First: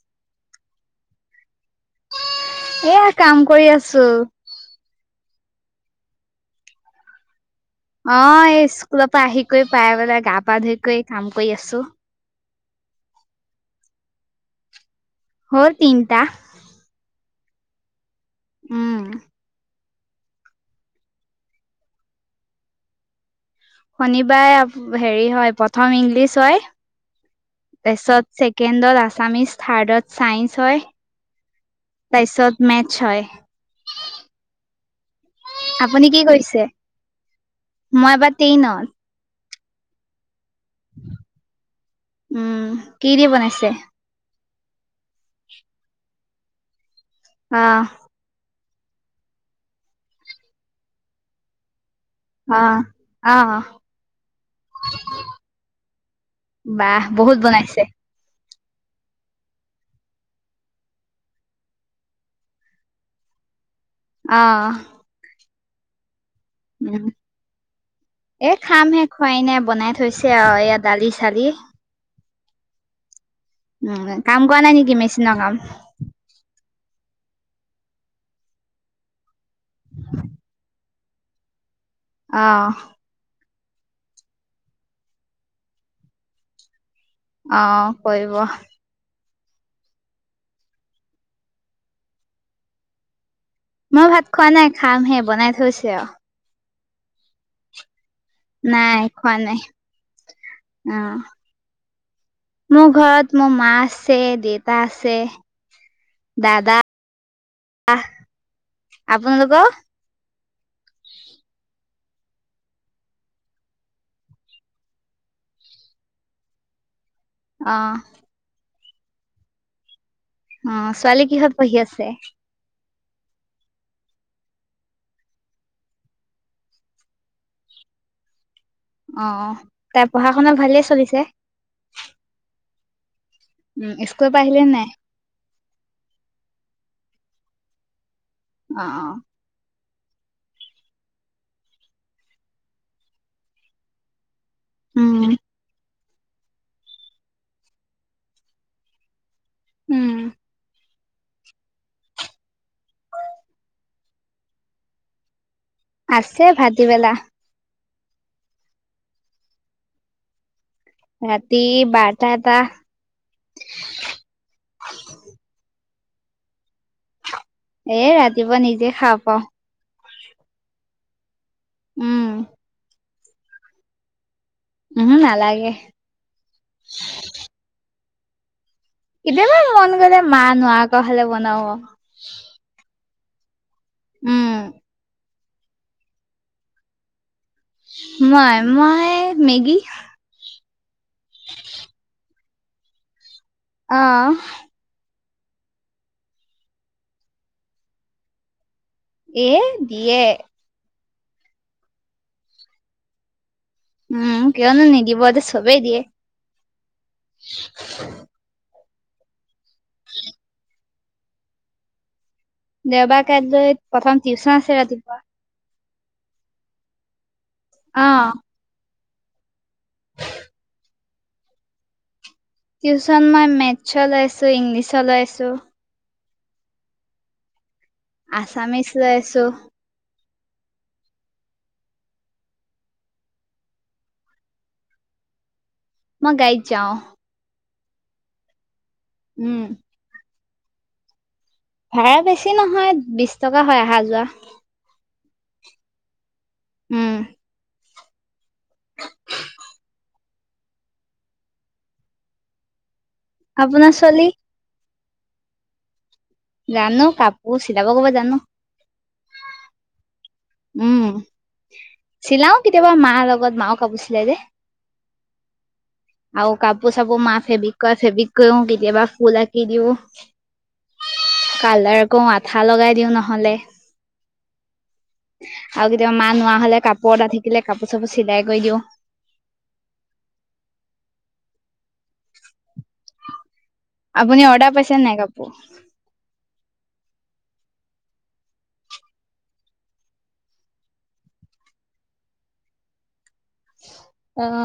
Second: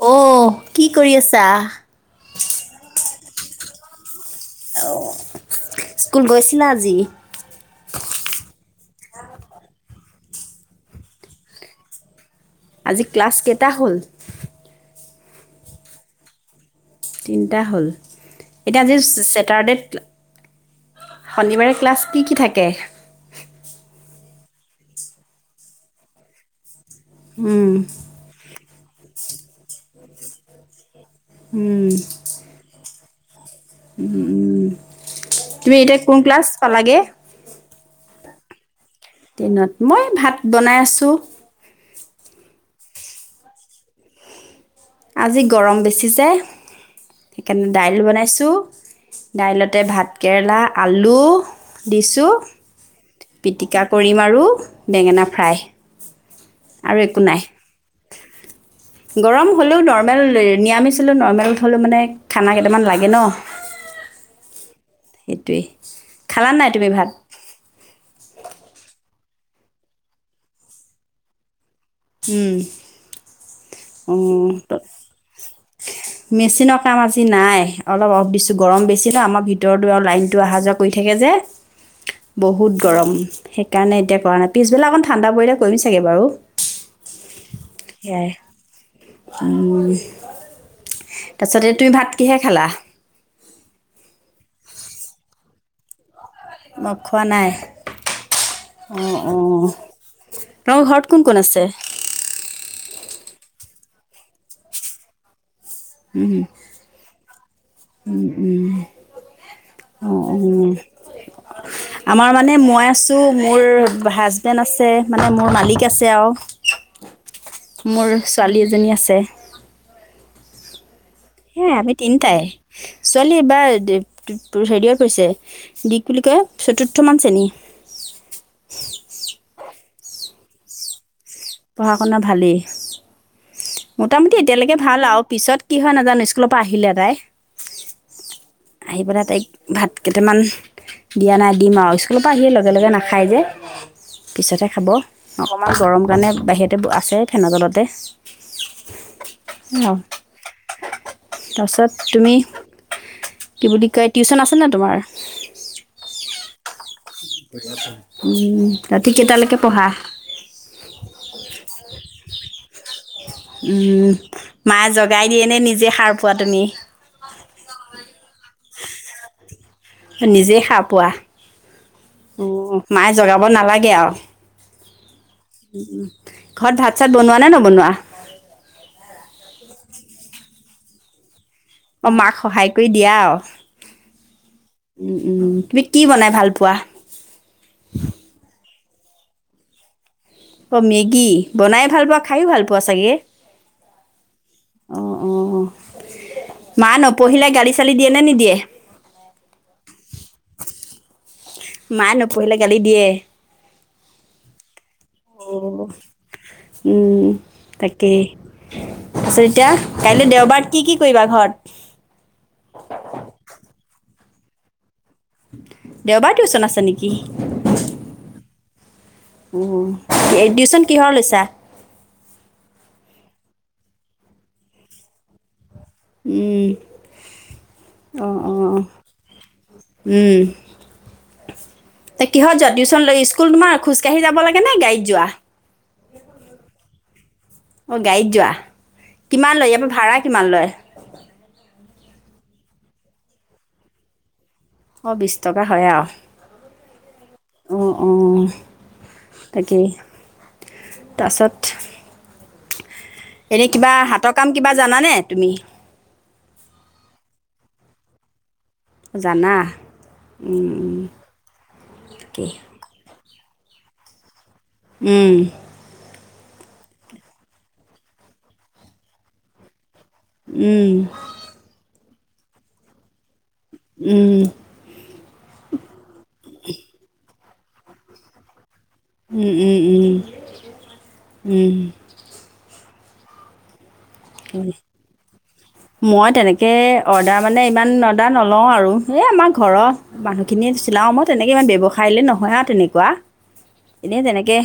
অ', কি কৰি আছা? এয়া কাম কৰি আছো। স্কুল গৈছিলা আজি? অ', এ চ লৰ পৰা আহি কৰি পাই লাগে গা পা ধুইকৈ কাম কৰি আছো। আজি ক্লাছ কেইটা হ'ল? হ'ল তিনটা। তিনিটা হ'ল। এতিয়া আজি উম ছেটাৰডেত শনিবাৰে ক্লাছ কি কি থাকে? শনিবাৰে হেৰি হয় প্ৰথম ইংলিছ হয়। উম, তাৰিছত চ কেণ্ডত আছামিছ থাৰ্ডত চাইন্স হয়। উম, তাৰপিছত মেট্চ হয়। তুমি এতিয়া আপুনি কোন কি ক্লাছ কৰিছে পালাগে? মই এবাৰ টেইনত। টেনত, মই ভাত বনাই আছোঁ। উম, কি দি বনাইছে? আজি গৰম বেছি যায়। সেইকাৰণে আহ দাইল বনাইছো। দাইলতে ভাতকেৰেলা, আলু দিছোঁ আহ আহ পিটিকা কৰিম আৰু বেঙেনা ফ্ৰাই আৰু বাহ একো বহুত নাই। বনাইছে গৰম হ'লেও নৰ্মেল নৰামিছিলোঁ নৰ্মেল হ'লেও মানে খানা কেইটামান লাগে ন'। অহ। দি খালা নাই তুমি ভাত? এ খামহে খুৱাই নাই বনাই থৈছে আৰু এয়া দালি চালি। উম উম কাম কৰা নাই নেকি মেচিনৰ কাম মেচিনৰ কাম আজি নাই অলপ অফ দিছো গৰম বেছি ন আমাৰ ভিতৰত ভিতৰ দ লাইনটো অহা যোৱা কৰি থাকে যে অ', বহুত গৰম সেইকাৰণে এতিয়া কৰা নাই পিছবেলা অকণ ঠাণ্ডা পৰিলে কৰিম চাগে বাৰু অ সেয়াই কৰিব উম [unintelligible] তাৰ পিছতে তুমি ভাত কিহে খালা মই ভাত খোৱা নাই খামহে বনাই থৈছে আৰু মই খোৱা নাই নাই অ অ খোৱা নাই তোমাৰ ঘৰত অ', কোন কোন আছে মোৰ ঘৰত মোৰ মা আছে দেতা আছে উম দাদা উম উম আপোনালোকৰ? অ উম আমাৰ মানে মই আছোঁ মোৰ হাজবেণ্ড আছে মানে মোৰ মালিক আছে আৰু অ', মোৰ ছোৱালী এজনী আছে অ ছোৱালী কিহত সেয়াই পঢ়ি আমি আছে তিনিটাই ছোৱালী এইবাৰ হেৰিত পঢ়িছে দিক বুলি কয় চতুৰ্থ মান শ্ৰেণী অ তাই পঢ়া শুনা ভালেই চলিছে পঢ়া শুনা ভালেই উম, স্কুলৰ মোটামুটি পৰা আহিলে এতিয়ালৈকে নাই? ভাল আৰু পিছত কি হয় নাজানো স্কুলত পাহিলে তাই অ', আহি অ', পেলাই তাইক ভাত কেইটামান দিয়া নাই দিম আৰু স্কুলৰ পৰা আহিয় লগে লগে নাখায় যে পিছতহে খাব উম, অকণমান গৰম মানে বাহিৰতে আছে ফেনৰ তলতে উ উম। তাৰপিছত তুমি কি বুলি কয় টিউশ্যন আছেনে নাই তোমাৰ আছে ভাটিবেলা উম ৰাতি কেইটালৈকে পঢ়া ৰাতি বাৰটা এটা উম মায়ে জগাই দিয়ে নে নিজ জে সাৰ পোৱা তুমি এ ৰাত পুৱা নিজে শাৰ পাওঁ। নিজেই শাৰ পোৱা। উম, মাই জগাব নালাগে আৰু। [unintelligible] ঘৰত ভাত চাত বনোৱা নে নবনোৱা? কেতিয়াবা মন গ'লে মা নোৱাৰ কোৱা হ'লে বনাওঁ। ন'। দিয়াও উম উম, তুমি কি বনাই ভাল পোৱা? মই, মই মেগী। অ', মেগী বনাই ভাল পোৱা, খায়ো ভাল পোৱা চাগে? অহ। অ', অ', মা নপঢ়িলে গালি চালি দিয়ে নে নিদিয়ে? এ, দিয়ে। মায় নপঢ়িলে গালি দিয়ে। উম, কিয়নো নিদ অ', উম, তাকেই। পাছত এতিয়া কাইলৈ দেওবাৰত কি, কি কি কৰিবা ঘৰত? দেওবাৰ কাইলৈ প্ৰথম টিউচন আছে ৰাতিপুৱা। দেওবাৰ টিউচন আছে নেকি? অ'। অ', টিউচন কিহৰ লৈছা? টিউচন মই মেথছ লৈছোঁ, ইংলিছ লৈছোঁ। উম। অ', অ', আছামিছ লৈ আছো, উম। কিহত যোৱা টিউচন লৈ ইস্কুল তোমাৰ খোজকাঢ়ি যাব লাগে নে, গাড়ীত যোৱা? মই গাড়ীত যাওঁ। অ', গাড়ীত যোৱা। কিমান উম, লয় ইয়াৰ পৰা ভাড়া কিমান লয়? ভাড়া বেছি নহয় বিচ টকা হয়, আহা যোৱা। অ', বিচ টকা হয়, আও। উম। অ', অ', তাকেই তাছত এনে আপোনাৰ কিবা ছোৱালী হাতৰ কাম কিবা জানানে? তূমি জানো কাপোৰ চিলাব কব জানো। জানা। উম তাকেই চিলাও কেতিয়াবা মা লগত কত মাও কাপুছিলে যে। উম। আৰু কাপোৰ চাপোৰ মাহ ফেব্ৰিক কৰা ফেব্ৰিক কৰিও কেতিয়াবা ফুল আঁকি দিও। উম। আকৌ আঠা লগাই দিওঁ নহ'লে। উম। আৰু কেতিয়াবা মা নোৱা হলে কাপোৰ এটা থ। দিলে কাপোৰ চাপোৰ চিলাই কৰি দিওঁ। উম, উম, উম, উম। আপুনি অৰ্ডাৰ পাইছে নাই কাপোৰ। তাকে অৰ্ডাৰ মানে ইমান অৰ্ডাৰ নলওঁ আৰু এই আমাৰ ঘৰৰ মানুহখিনি চিলাওঁ মই তেনেকৈ ইমান ব্যৱসায়িললৈ নহয় আৰু তেনেকুৱা। এনে অ তেনেকে।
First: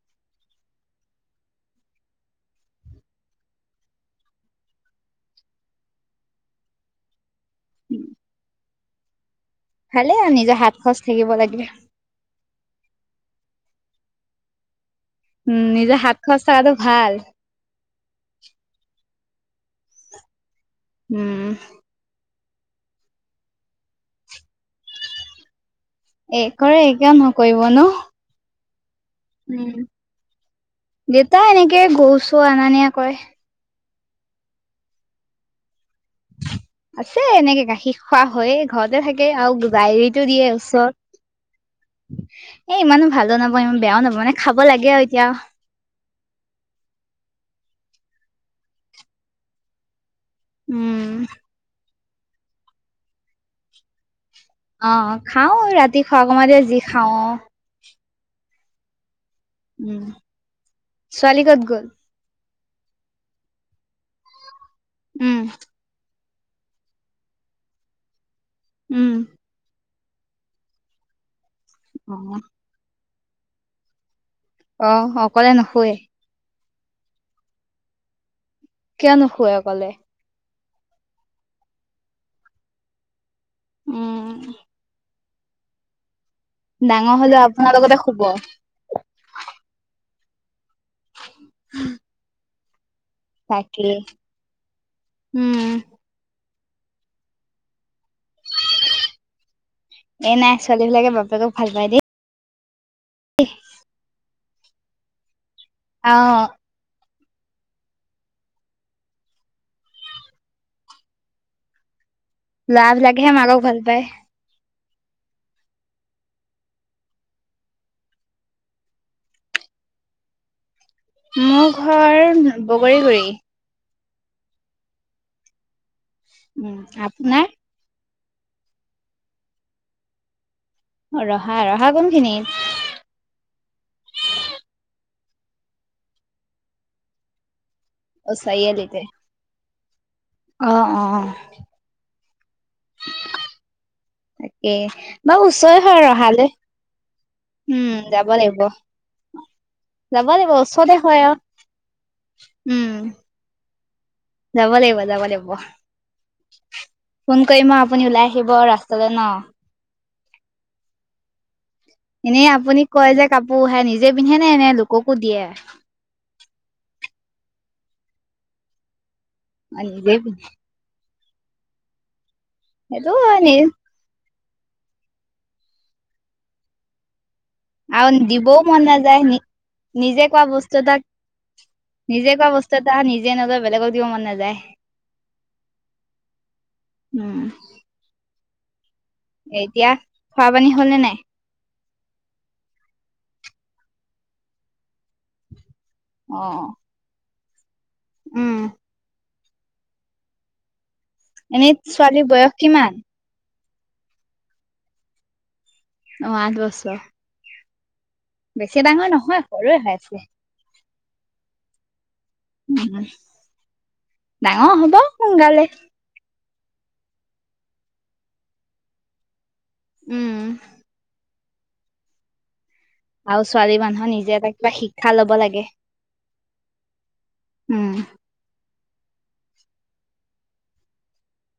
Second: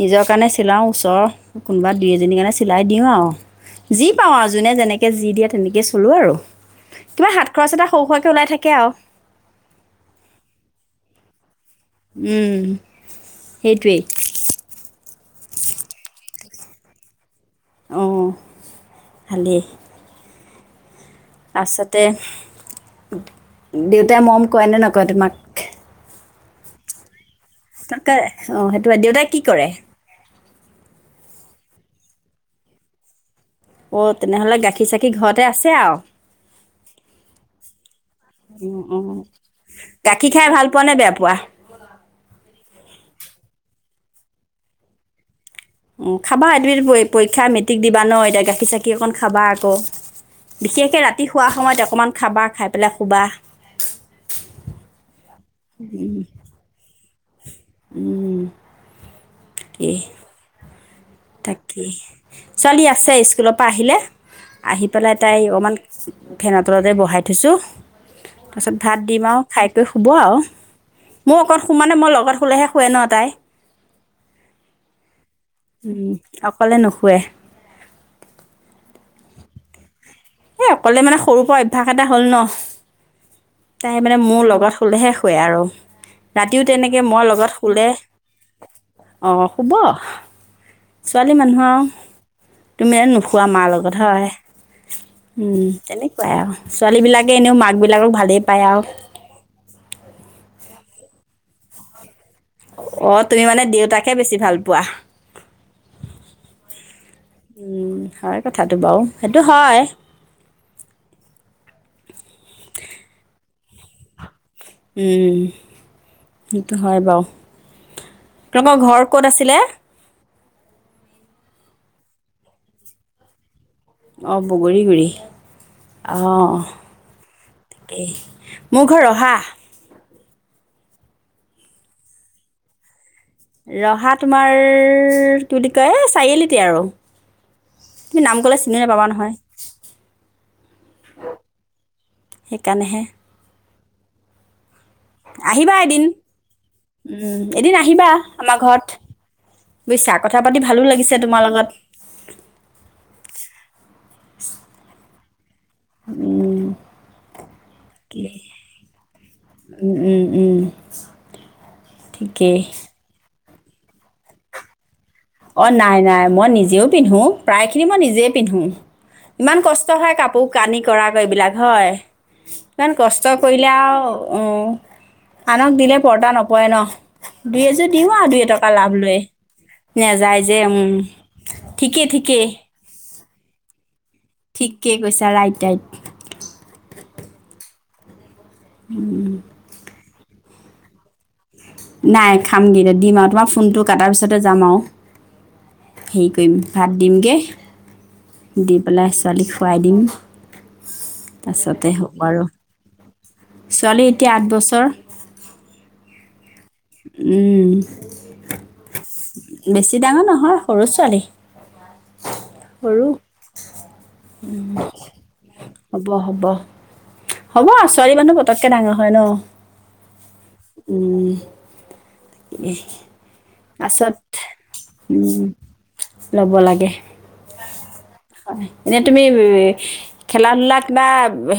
নিজৰ কাৰণে চিলাওঁ ওচৰৰ কোনোবা দুই এজনীৰ কাৰণে চিলাই দিওঁ আৰু। যি পাওঁ আৰু যোনে যেনেকে যি দিয়ে তেনেকে চলো আৰু কিবা হাত খৰচ এটা সৰু সোৱকে ওলাই থাকে আৰু। ভালে আৰু নিজৰ হাত খচ থাকিব লাগে। সেইটোৱেই। উম নিজে হাত খোৱাচ থাককাটো ভাল। অহঁ ভাললেই উম তাৰপাছতে। দেউতাই মম কয় নে নকয় তোমাক। এই কৰেৰে কিয় নকৰে। কৰিব নো। তাকে অঁ সেই। তোমাৰ দেউতাই কি কৰে। দেউতা এনেকে গৰু চৌ অনা নিয়া কৰে। অ তেনেহলে গাখীৰ চাখীৰ ঘৰতে আছে আৰু। আছে এনেকে গাখীৰ খোৱা হয় অঁ ঘৰতে থাকে আৰু গাইৰিতটো গাখীৰ দিয়ে খাই ভাল পোৱা নে বেয়া পোৱা ওচৰত এ ইমানো ভাল নাপা ইমান। বেয়াও নব মানে খাব লাগে আৰু এতিয়া। উ খাবা এইট পৰীক্ষা মেট্ৰিক দিবা ন এতিয়া গাখীৰ চখি অকণ খাবা আকৌ। বিশেষকে উম ৰাতি শোৱা সময়ত অকণমান। খাবা খাই পেলাই হুবা। অ খাওঁ ৰাতি খোৱা কমা দিয় যি। গাওঁ। উম। কি। উম ছোৱালী ক'ত তাকে গ'ল? চলি আছে স্কুলৰ পৰা আহিলে। আহি পেলাই তাই উম অকমান ফেন তলতে বহাই থৈছোঁ। তাৰ পাছত ভাত উম দিম আৰু খাই শুব আৰু মোৰ লগত শুমানে মই অ লগত শুলেহে শুৱে ন তাই। অ অ। উম অ কলে নোখোৱে। কিয় নুশুৱে অকলে। এই অকলে মানে সৰুৰ পৰা অভ্যাস এটা হ'ল ন। তাই মানে উম মোৰ লগত শুলেহে শু ৱে আৰু। ৰাতিও তেনেকে ডাঙৰ মই হলেও লগত আপোনাৰ শুলে লগতে শুব অ শুব। ছোৱালী মানুহ আৰু। তুমিয়ে নোখোৱা মাৰ তাকেই লগত হয়? উম তেনেকুৱাই। ছোৱালী বিলাকে এনেও মাক বিলাকক ভাল পায়। পায় আৰু ছোৱালীবিলাকে বাপেকক ভাল পাই দেই। অ তুমি মানে দেউতাকে বেছি ভাল পা পোৱা। অ উম হয় কথাটো বাৰু সেইটো হয়। লৰা বিলাককহে মাকক ভাল পায়। উম সেইটো হয় বাৰু, তোমালোকৰ ঘৰ ক'ত আছিলে? মোৰ ঘৰ বগৰীগুৰি। অ বগৰীগুৰী। অ উম আপোনাৰ তাকেই। মোৰ ঘৰ ৰহা। ৰহা ৰহা কোনখিনিত? ৰহা তোমাৰ কি বুলি কয় এ চাৰিআলিতে আৰু। তুমি অ নাম ক'লে চিনি চাৰিআলিতে নাপাবা নহয় অ অ। সেইকানেহে এক এ বাৰু আহিবা ওচৰে হয় এদিন। ৰহালে, উম, এদিন উম আহিবা যাব আমাৰ লাগিব ঘৰত বুজিছা যাব কথা লাগিব পাতি ভালো ওচৰতে লাগিছে হয় আৰু তোমাৰ লগত। উম। যাব লাগিব যাব লাগিব। উম, ফোন কৰিম মই আপুনি ওলাই কি- আহিব ৰাস্তালৈ ন। উম, উম, উম এনেই ঠিকেই। আপুনি কয় যে কাপোৰ হে নিজে পিন্ধে নে নে লোক অ নাই নাই মই নিজেও পিন্ধো প্ৰায়খিনি মই নিজেই পিন্ধো ইমান অ কষ্ট নিজে হয় পিন্ধে কাপোৰ কানি কৰা এইবিলাক হয় ইমান সেইটো কষ্ট হয় নি কৰিলে আৰু অ আনক দিলে পৰ্টা নপৰে ন দুই এযোৰ দিও আৰু দুই দিবও এটকা মন লাভ লৈ নাযায় নি নিজে নাযায় কোৱা যে বস্তু উম এটা ঠিকেই নিজে ঠিকেই কোৱা বস্তু এটা নিজে নলৈ বলেগ ঠিকেই কৈছা ৰাইট ৰাইট উম, এতিয়া খোৱা পানী হ'লে নে নাই নাই খামগৈ দিম আৰু তোমাৰ ফোনটো কটাৰ পিছতে যাম আৰু হেৰি কৰিম অ', ভাত দিমগে উম, দি পেলাই ছোৱালীখন [unintelligible] উপাই দিম এনেই তাৰপাছতে হ'ব ছোৱালীৰ আৰু বয়স কিমান ছোৱালী এতিয়া আঠ বছৰ অ আঠ ব উম বেছি ডাঙৰ নহয় সৰুৱে হৈ বেছি আছে ডাঙৰ নহয় [unintelligible] উ সৰু ডাঙৰ হ'ব সোনকালে হ'ব হ'ব হ'ব ছোৱালী মানুহ পতককে ডাঙৰ হয় ন উম, উম কি আৰু ছোৱালী মানুহ নিজে এটা কিবা শিক্ষা লব উম লাগে ল'ব উম। এনেই তুমি খেলা ধূলা কিবা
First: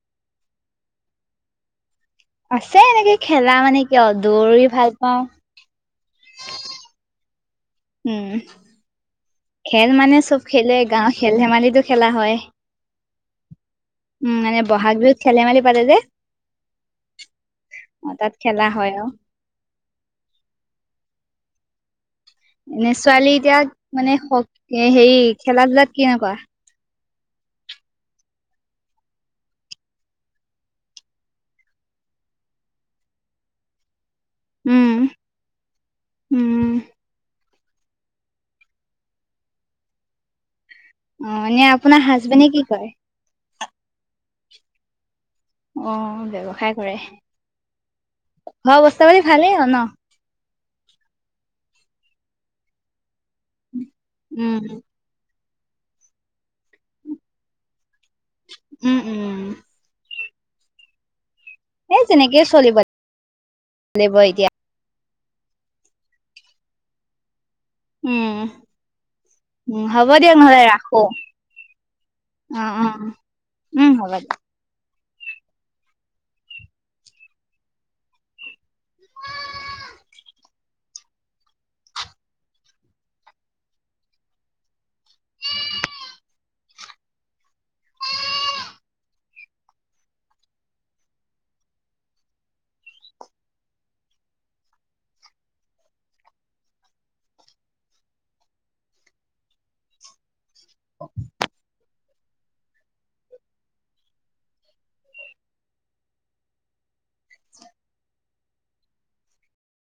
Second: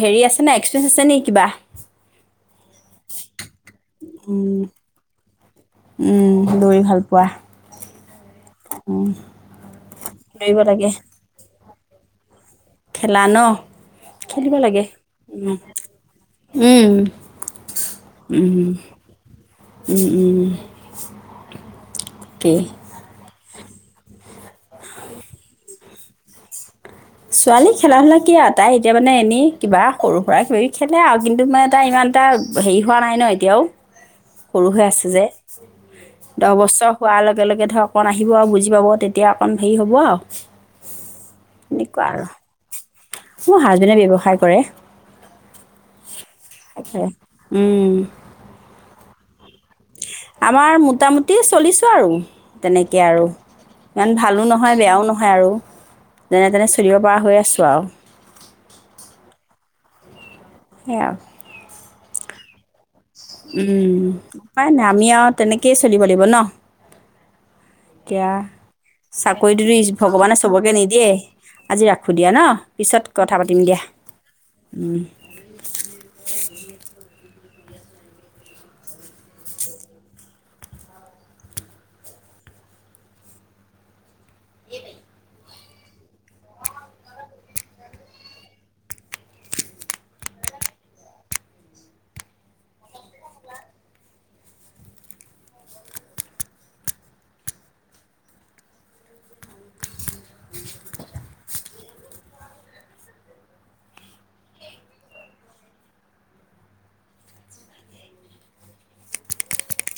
হেৰি আছে নে এক্সপিৰিয়েঞ্চ আছে নেকি কিবা? আছে এনেকে খেলা মানে কিয় উম দৌৰি ভাল পাওঁ। উম দৌৰি ভাল পোৱা উম উম খেল মানে চব দৌৰিব খেলে লাগে গাওঁ খেল ধেমালি টো খেলা হয়। খেলা ন উম, খেলিব মানে লাগে বহাগ বিহুত খেল উম, ধেমালি পাতে যে উম, অ' তাত উম, খেলা হয় আৰু উম, উম। কি এনে ছোৱালী এতিয়া মানে হক এ হেৰি খেলা ধূলাত কেনেকুৱা? ছোৱালী খেলা ধুলা কি আৰু তাই এতিয়া মানে এনেই কিবা সৰু সুৰা কিবা কিবি খেলে আৰু কিন্তু মানে তাই ইমান এটা হেৰি হোৱা নাই ন এতিয়াও। সৰু হৈ উম, আছে যে দহ উম, বছৰ হোৱা লকে বেলেগ এধকন আহিব আৰু বুজি পাব তেতিয়া অকণ হেৰি হ'ব আৰু। অ ', এনে এনেকুৱা আপোনাৰ আৰু হাজবেণ্ডে কি কৰে? মোৰ হাজবেণ্ডে ব্যৱসায় কৰে। অ', ব্যৱসায় কৰে উম, খোৱা বস্তু চেলাৰি ভালেই আৰু ন। আমাৰ মোটামুটি চলিছোঁ আৰু তেনেকৈ আৰু। ইমান ভালো উম, নহয় বেয়াও নহয় আৰু। যেনে তেনে চলিব পৰা হৈ আছো আৰু। উম, উম। সেয়া আৰু। সেই তেনেকে চলিব উম লাগিব এতিয়া। উপায় নাই আমি আৰু তেনেকয়ে চলিব লাগিব ন। উম, এতিয়া উম, চাকৰিটো হ'ব ভগৱানে দিয়ক নহ'লে চবকে ৰাখো। নিদিয়ে। আজি ৰাখো দিয়া ন অ', পিছত অ', কথা পাতিম দিয়া উম, হ'ব দিয়ক। উম। [inaudible] [inaudible] [inaudible] [inaudible] [inaudible]